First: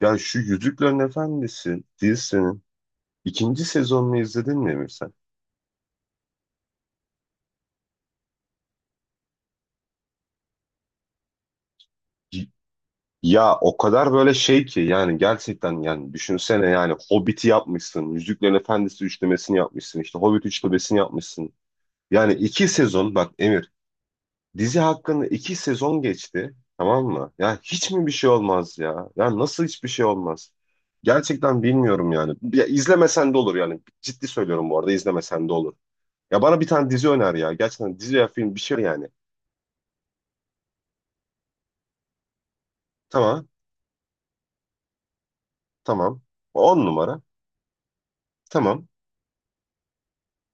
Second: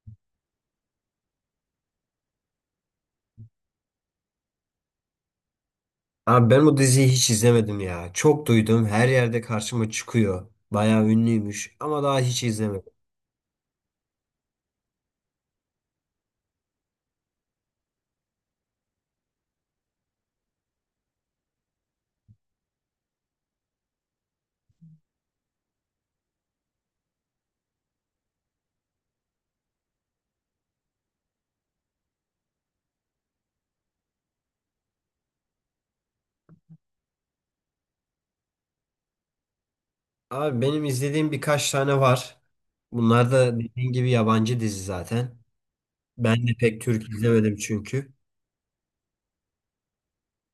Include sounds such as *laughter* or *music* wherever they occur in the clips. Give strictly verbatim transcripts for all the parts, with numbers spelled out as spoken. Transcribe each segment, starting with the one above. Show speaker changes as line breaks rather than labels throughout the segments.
Ya şu Yüzüklerin Efendisi dizisinin ikinci sezonunu izledin mi Emir sen?
Abi ben bu diziyi hiç izlemedim ya. Çok duydum. Her yerde karşıma çıkıyor. Bayağı ünlüymüş ama daha hiç
Y-
izlemedim.
Ya o kadar böyle şey ki yani gerçekten yani düşünsene yani Hobbit'i yapmışsın, Yüzüklerin Efendisi üçlemesini yapmışsın, işte Hobbit üçlemesini yapmışsın. Yani iki sezon bak Emir, dizi hakkında iki sezon geçti, tamam mı? Ya hiç mi bir şey olmaz ya? Ya nasıl hiçbir şey olmaz? Gerçekten bilmiyorum yani. Ya izlemesen de olur yani. Ciddi söylüyorum, bu arada izlemesen de olur. Ya bana bir tane dizi öner ya. Gerçekten dizi ya film bir şey yani.
Abi benim izlediğim birkaç tane var. Bunlar
Tamam.
da dediğin gibi yabancı dizi zaten.
Tamam.
Ben de pek
On
Türk
numara.
izlemedim çünkü.
Tamam.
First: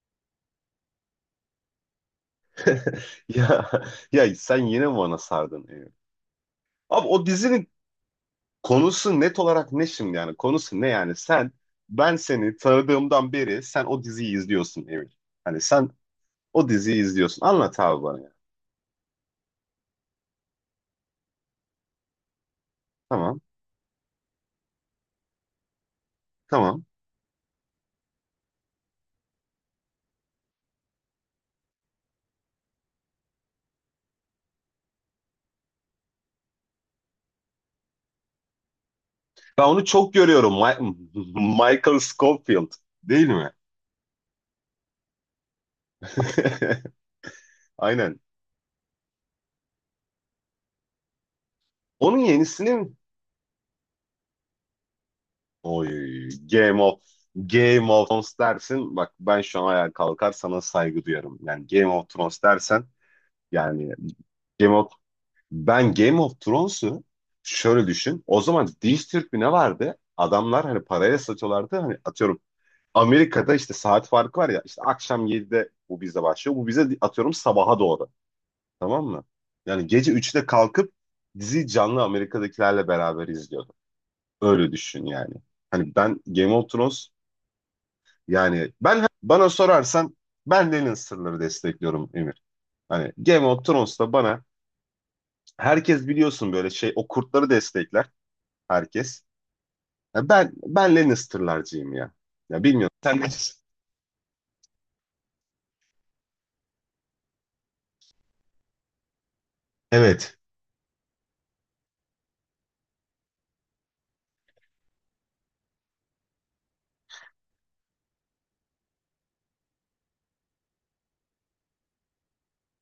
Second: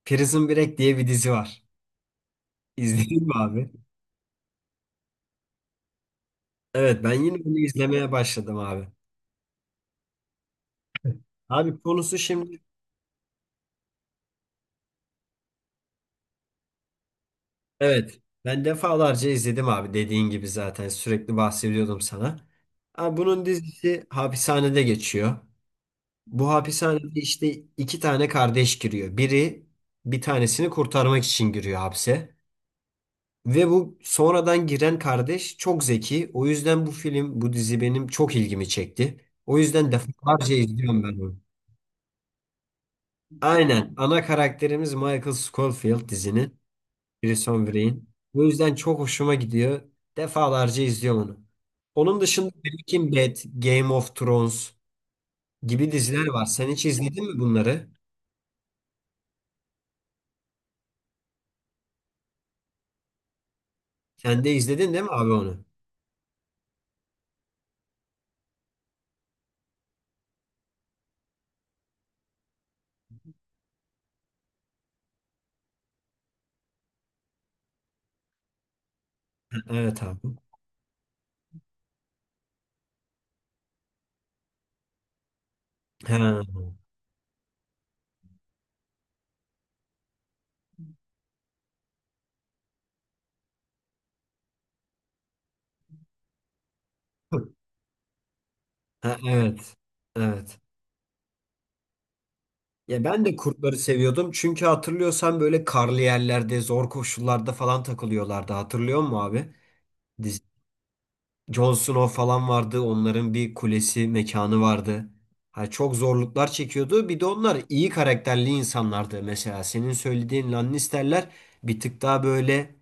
Prison Break diye bir dizi var. *laughs*
*laughs*
İzledin mi
Ya
abi?
ya sen yine mi bana sardın, ya?
Evet
Abi
ben
o
yine bunu
dizinin
izlemeye başladım abi.
konusu net olarak ne şimdi yani? Konusu ne yani? Sen
Abi
ben
konusu
seni
şimdi
tanıdığımdan beri sen o diziyi izliyorsun Emir. Hani sen o diziyi izliyorsun. Anlat abi
evet
bana ya.
ben defalarca izledim abi dediğin gibi zaten sürekli bahsediyordum sana. Abi
Tamam.
bunun dizisi hapishanede geçiyor. Bu
Tamam.
hapishanede işte iki tane kardeş giriyor. Biri bir tanesini kurtarmak için giriyor hapse. Ve bu sonradan giren kardeş çok zeki. O yüzden bu film, bu dizi benim çok ilgimi çekti. O
Ben onu
yüzden
çok görüyorum.
defalarca
Mi-
izliyorum ben
*laughs*
onu.
Michael Scofield değil mi?
Aynen. Ana karakterimiz Michael Scofield dizinin. Prison
*laughs*
Break'in.
Aynen.
Bu yüzden çok hoşuma gidiyor. Defalarca izliyorum onu.
Onun
Onun dışında
yenisini
Breaking Bad, Game of Thrones
Oy,
gibi diziler var. Sen
Game
hiç
of
izledin mi bunları?
Game of Thrones dersin. Bak ben şu an ayağa kalkar sana saygı duyarım. Yani Game of Thrones dersen yani
Sen de
Game of
izledin değil mi abi onu?
ben Game of Thrones'u şöyle düşün. O zaman Diz Türk ne vardı? Adamlar hani paraya satıyorlardı. Hani atıyorum Amerika'da işte saat farkı var ya, işte akşam yedide bu bize başlıyor. Bu bize atıyorum sabaha doğru. Tamam mı? Yani
Evet
gece
abi.
üçte kalkıp dizi canlı Amerika'dakilerle beraber izliyordu. Öyle düşün yani. Hani ben
Ha.
Game of Thrones Yani ben bana sorarsan ben Lenin sırları destekliyorum Emir. Hani Game of Thrones'ta bana herkes biliyorsun böyle şey o kurtları destekler
Ha,
herkes.
evet.
Ya ben
Evet.
ben Lannister'larcıyım ya. Ya bilmiyorum.
Ya
Sen
ben de kurtları seviyordum. Çünkü hatırlıyorsan böyle karlı yerlerde, zor koşullarda falan takılıyorlardı. Hatırlıyor musun abi?
Evet.
Dizi. Jon Snow falan vardı. Onların bir kulesi, mekanı vardı. Ha, çok zorluklar çekiyordu. Bir de onlar iyi karakterli insanlardı. Mesela senin söylediğin Lannister'ler bir tık daha böyle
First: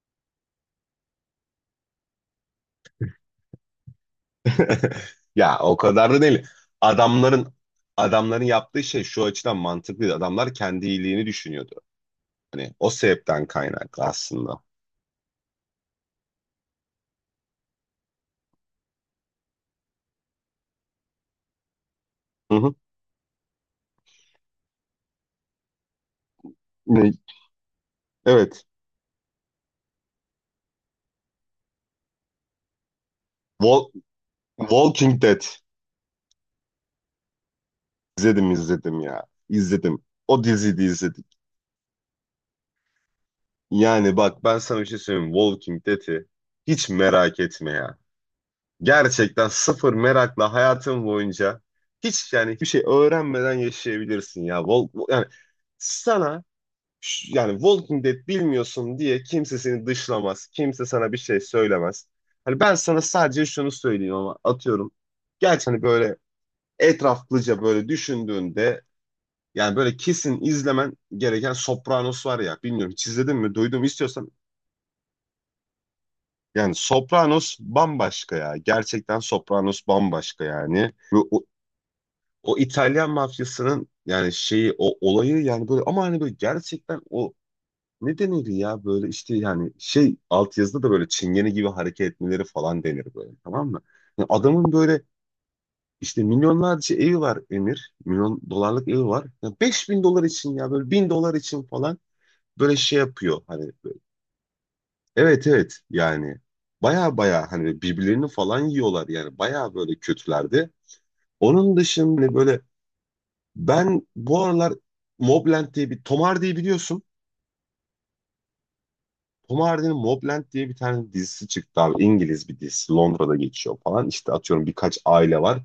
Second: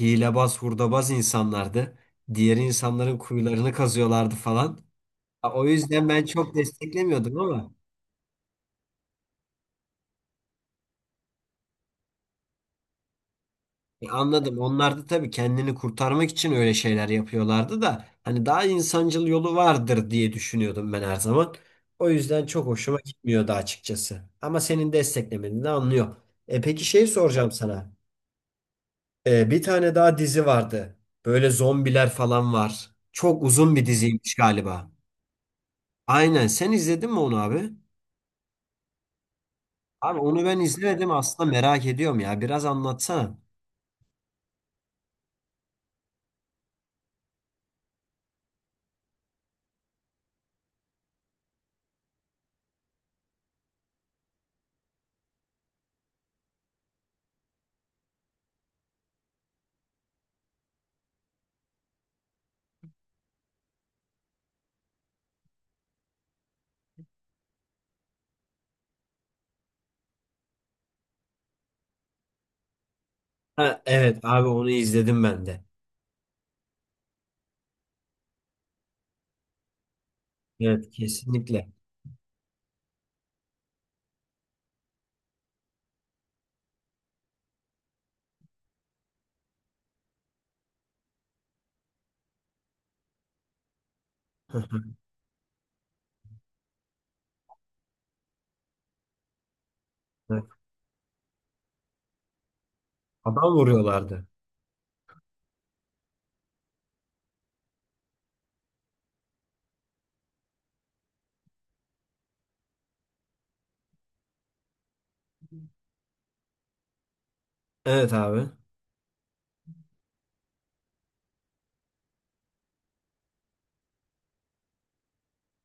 hilebaz, hurdabaz insanlardı. Diğer insanların kuyularını kazıyorlardı falan.
*laughs*
Ya
Ya
o
o
yüzden
kadar da
ben
değil.
çok desteklemiyordum
Adamların
ama
adamların yaptığı şey şu açıdan mantıklıydı. Adamlar kendi iyiliğini düşünüyordu. Hani o sebepten kaynaklı
e, anladım.
aslında.
Onlar da tabii kendini kurtarmak için öyle şeyler yapıyorlardı da hani daha insancıl yolu vardır diye düşünüyordum ben her zaman. O yüzden
Hı
çok
hı.
hoşuma gitmiyordu açıkçası. Ama senin desteklemeni de anlıyor. E peki şey
Ne?
soracağım sana.
Evet.
E, bir tane daha dizi vardı. Böyle zombiler falan var. Çok uzun bir
Wal-
diziymiş galiba.
Walking Dead.
Aynen. Sen izledin mi onu abi?
İzledim izledim ya. İzledim.
Abi
O
onu ben
diziyi de
izlemedim
izledik.
aslında merak ediyorum ya. Biraz anlatsana.
Yani bak ben sana bir şey söyleyeyim. Walking Dead'i hiç merak etme ya. Gerçekten sıfır merakla hayatın boyunca hiç yani hiçbir şey öğrenmeden yaşayabilirsin ya. Wal- yani sana ş- yani Walking Dead bilmiyorsun diye kimse seni dışlamaz. Kimse sana bir şey söylemez. Hani ben sana sadece şunu söyleyeyim ama atıyorum. Gerçi hani böyle etraflıca böyle düşündüğünde yani böyle kesin izlemen gereken Sopranos var ya. Bilmiyorum, hiç izledin mi?
Ha,
Duydum
evet
istiyorsan.
abi onu izledim ben de.
Yani Sopranos bambaşka ya. Gerçekten Sopranos bambaşka yani.
Evet
Ve o,
kesinlikle.
o İtalyan mafyasının yani şeyi o olayı yani böyle ama hani böyle gerçekten o ne denir ya böyle işte yani şey altyazıda da böyle çingene gibi hareket etmeleri falan denir böyle, tamam mı? Yani adamın böyle
*laughs*
işte milyonlarca evi var Emir. Milyon dolarlık evi var. Ya beş bin dolar
Evet,
için ya böyle bin dolar için falan böyle şey yapıyor
adam
hani böyle,
vuruyorlardı.
evet evet yani baya baya hani birbirlerini falan yiyorlar yani baya böyle kötülerdi. Onun dışında hani böyle ben bu aralar Mobland diye bir, Tom Hardy'yi biliyorsun.
Evet abi.
Tom Hardy'nin Mobland diye bir tane dizisi çıktı abi. İngiliz bir dizisi. Londra'da geçiyor falan. İşte atıyorum birkaç aile var.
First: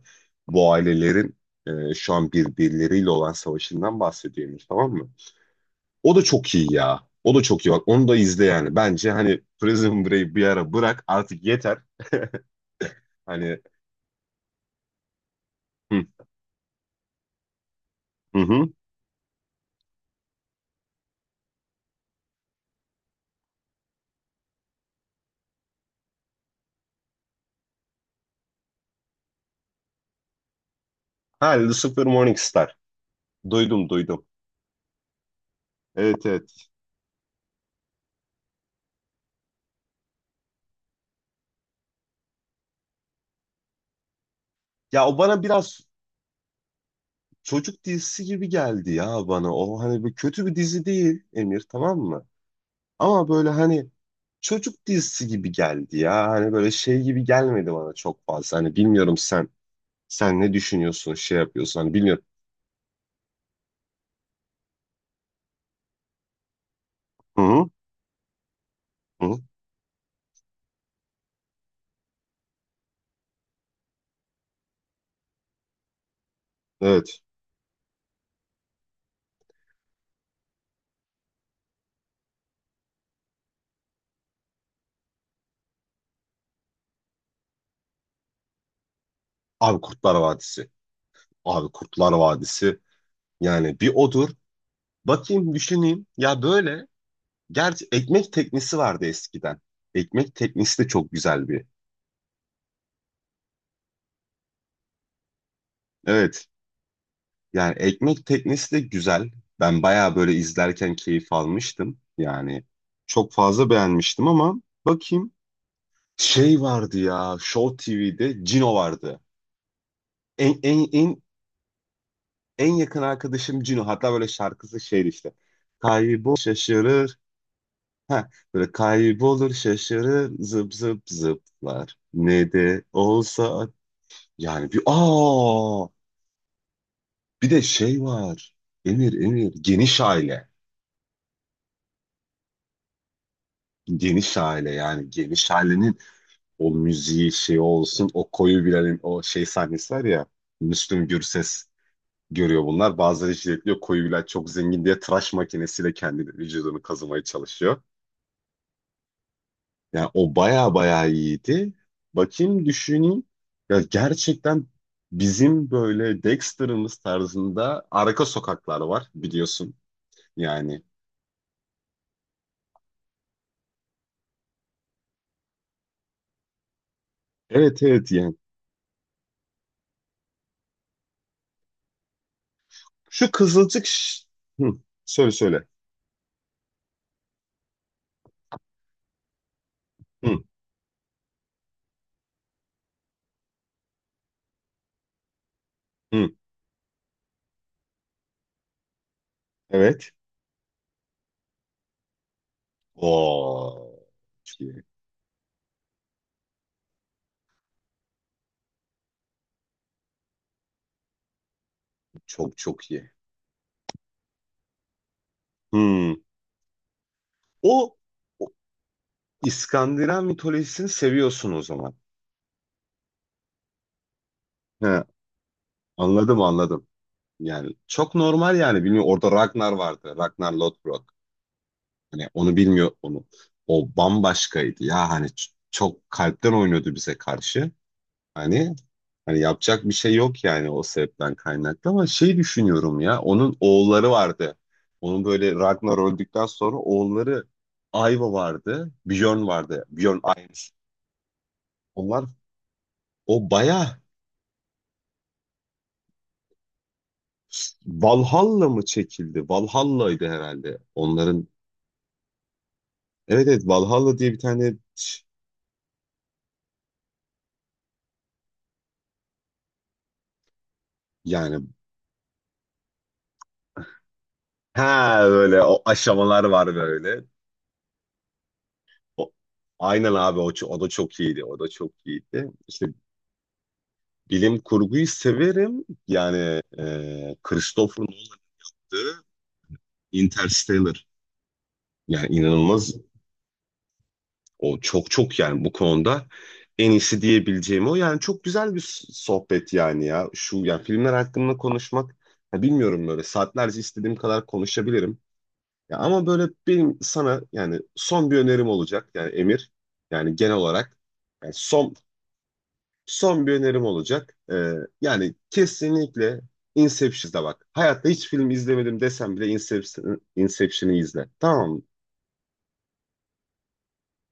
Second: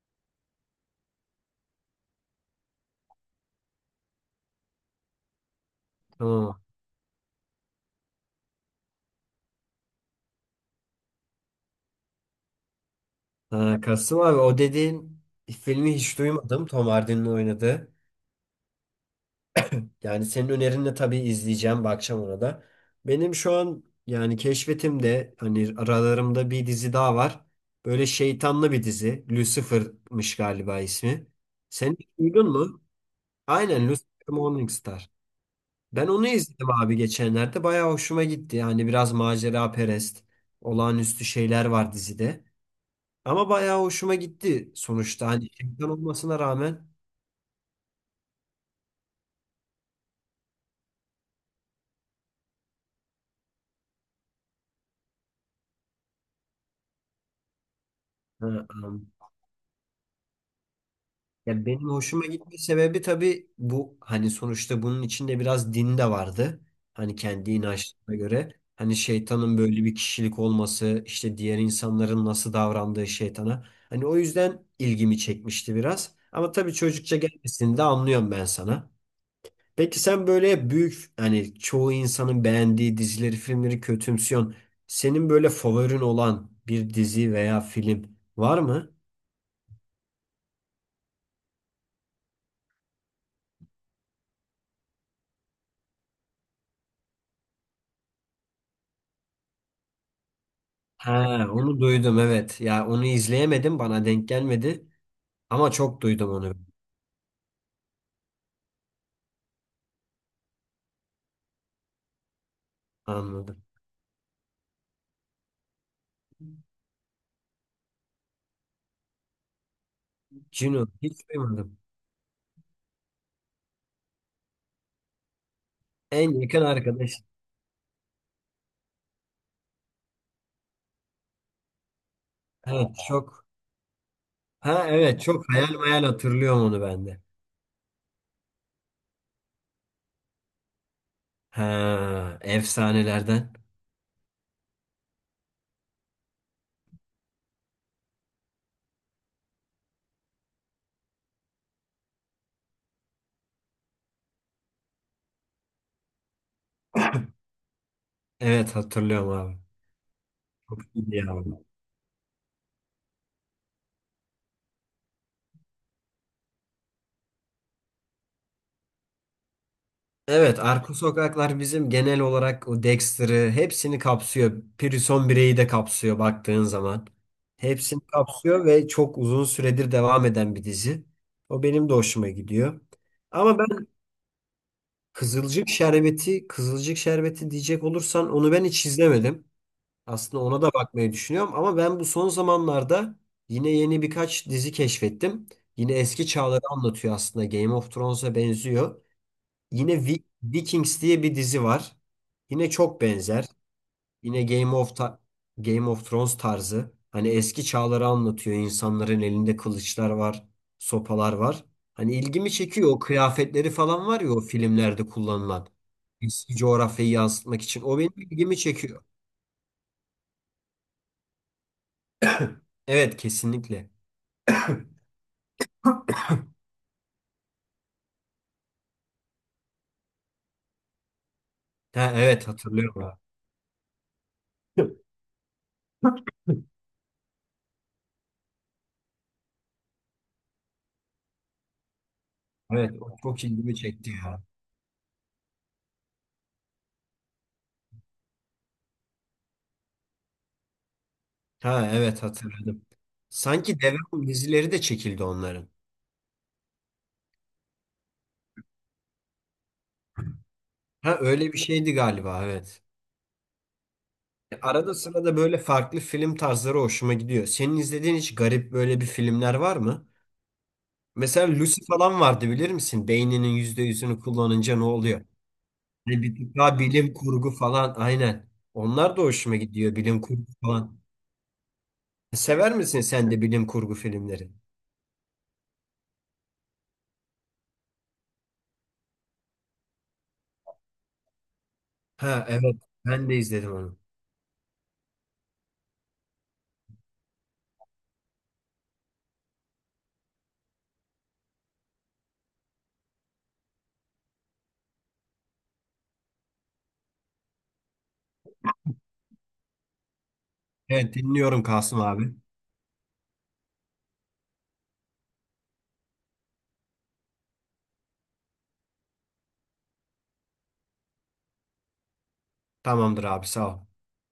Bu ailelerin e, şu an birbirleriyle olan savaşından bahsediyormuş, tamam mı? O da çok
Tamam.
iyi ya. O da çok iyi bak. Onu da izle yani. Bence hani Prison Break bir ara bırak artık, yeter. Hani
Ha, Kasım abi o dediğin filmi
hı
hiç duymadım. Tom Hardy'nin oynadığı.
hı. Hı.
Yani senin önerinle tabii izleyeceğim. Bakacağım ona da. Benim şu an yani keşfetimde hani aralarımda bir dizi daha var. Böyle şeytanlı bir dizi. Lucifer'mış galiba ismi.
Ha,
Sen
Lucifer
hiç duydun
Morningstar.
mu? Aynen
Duydum
Lucifer
duydum.
Morningstar. Ben
Evet
onu
evet.
izledim abi geçenlerde. Bayağı hoşuma gitti. Yani biraz macera perest, olağanüstü şeyler var dizide. Ama bayağı hoşuma gitti
Ya o
sonuçta.
bana
Hani
biraz
şeytan olmasına rağmen.
çocuk dizisi gibi geldi ya bana. O hani bir kötü bir dizi değil Emir, tamam mı? Ama böyle hani çocuk dizisi gibi geldi ya. Hani böyle şey gibi gelmedi bana çok
Ha,
fazla. Hani
ha.
bilmiyorum sen, sen ne düşünüyorsun, şey
Ya
yapıyorsun.
benim
Hani bilmiyorum.
hoşuma gitme sebebi tabii bu, hani sonuçta bunun içinde biraz din de vardı. Hani
Hı
kendi
hı.
inançlarına göre. Hani
Hı.
şeytanın böyle bir kişilik olması, işte diğer insanların nasıl davrandığı şeytana. Hani o yüzden ilgimi çekmişti biraz. Ama tabii çocukça
Evet.
gelmesini de anlıyorum ben sana. Peki sen böyle hep büyük, hani çoğu insanın beğendiği dizileri, filmleri kötümsüyorsun. Senin böyle favorin olan bir dizi veya film var mı?
Abi Kurtlar Vadisi. Abi Kurtlar Vadisi yani bir odur. Bakayım düşüneyim. Ya böyle gerçi ekmek teknesi vardı eskiden. Ekmek teknesi de çok
He,
güzel bir.
onu duydum evet. Ya onu izleyemedim, bana denk gelmedi ama çok duydum
Evet.
onu.
Yani ekmek teknesi de güzel. Ben bayağı böyle izlerken keyif almıştım. Yani çok
Anladım.
fazla beğenmiştim ama bakayım. Şey vardı ya Show T V'de Cino vardı. En, en,
Cino
en,
hiç duymadım.
en yakın arkadaşım Cino. Hatta böyle şarkısı şeydi işte. Kaybol
En yakın arkadaş.
şaşırır. Ha, böyle kaybolur şaşırır zıp zıp zıplar. Ne de
Evet çok.
olsa yani bir
Ha evet, çok hayal
aa
hayal hatırlıyorum onu ben de.
bir de şey var. Emir Emir geniş aile.
Ha efsanelerden.
Geniş aile yani geniş ailenin o müziği şey olsun, o koyu Bilal'in o şey sahnesi var ya, Müslüm Gürses görüyor bunlar. Bazıları jiletliyor, koyu Bilal çok zengin diye tıraş makinesiyle kendi vücudunu kazımaya çalışıyor.
Evet hatırlıyorum abi.
Yani o baya baya
İyi ya.
iyiydi. Bakayım düşüneyim. Ya gerçekten bizim böyle Dexter'ımız tarzında arka sokaklar var biliyorsun.
Evet,
Yani
Arka Sokaklar bizim genel olarak o Dexter'ı hepsini kapsıyor. Prison Break'i de kapsıyor baktığın zaman.
evet
Hepsini
evet yani.
kapsıyor ve çok uzun süredir devam eden bir dizi. O benim de hoşuma gidiyor.
Şu
Ama
Kızılcık
ben
Ş- Hı, söyle söyle.
Kızılcık Şerbeti, Kızılcık Şerbeti diyecek olursan onu ben hiç izlemedim.
Hı,
Aslında ona da bakmayı düşünüyorum ama ben bu son zamanlarda yine yeni birkaç dizi keşfettim. Yine eski
hı,
çağları anlatıyor aslında. Game of Thrones'a benziyor. Yine
evet.
Vi- Vikings diye bir dizi var. Yine çok benzer.
Oo,
Yine
çok
Game
iyi.
of Ta- Game of Thrones tarzı. Hani eski çağları anlatıyor. İnsanların elinde kılıçlar var, sopalar var. Hani ilgimi
Çok
çekiyor.
çok
O
iyi.
kıyafetleri falan var ya o filmlerde kullanılan.
Hı.
Eski coğrafyayı yansıtmak için.
O,
O benim
o
ilgimi çekiyor.
İskandinav mitolojisini seviyorsun o zaman.
Evet, kesinlikle.
He, anladım anladım. Yani çok normal yani bilmiyorum orada Ragnar vardı. Ragnar Lothbrok.
Ha,
Hani
evet
onu bilmiyor
hatırlıyorum abi.
onu. O bambaşkaydı ya hani ç- çok kalpten oynuyordu bize karşı. Hani hani yapacak bir şey yok yani o sebepten kaynaklı ama şey
Evet,
düşünüyorum
o
ya
çok
onun
ilgimi çekti
oğulları
ya.
vardı. Onun böyle Ragnar öldükten sonra oğulları Aiva vardı, Bjorn vardı. Bjorn Aims.
Ha evet,
Onlar
hatırladım.
o
Sanki
baya
devam dizileri de çekildi onların.
Valhalla mı çekildi? Valhalla'ydı herhalde.
Ha
Onların
öyle bir şeydi galiba, evet.
evet evet Valhalla diye bir tane
Arada
ç-
sırada böyle farklı film tarzları hoşuma gidiyor. Senin izlediğin hiç garip böyle bir filmler var mı? Mesela
yani.
Lucy falan vardı, bilir misin? Beyninin yüzde yüzünü kullanınca ne
Ha,
oluyor?
böyle o
Hani bir
aşamalar
tık
var
daha bilim
böyle.
kurgu falan, aynen. Onlar da
O-
hoşuma gidiyor,
Aynen
bilim
abi
kurgu
o, ço- o da
falan.
çok iyiydi. O da çok iyiydi.
Sever
İşte
misin sen de bilim kurgu filmleri?
bilim kurguyu severim. Yani e, Christopher Nolan'dı. Interstellar. Yani
Ha evet,
inanılmaz.
ben de izledim onu.
O çok çok yani bu konuda en iyisi diyebileceğim o. Yani çok güzel bir s- sohbet yani ya. Şu yani filmler hakkında konuşmak ya bilmiyorum böyle saatlerce istediğim kadar konuşabilirim. Ya ama böyle benim sana yani son bir önerim olacak. Yani Emir yani genel olarak
Evet
yani
dinliyorum
son
Kasım abi.
Son bir önerim olacak. Ee, yani kesinlikle Inception'a bak. Hayatta hiç film izlemedim desem bile Inception, Inception'ı izle. Tamam mı?
Tamamdır abi, sağ ol.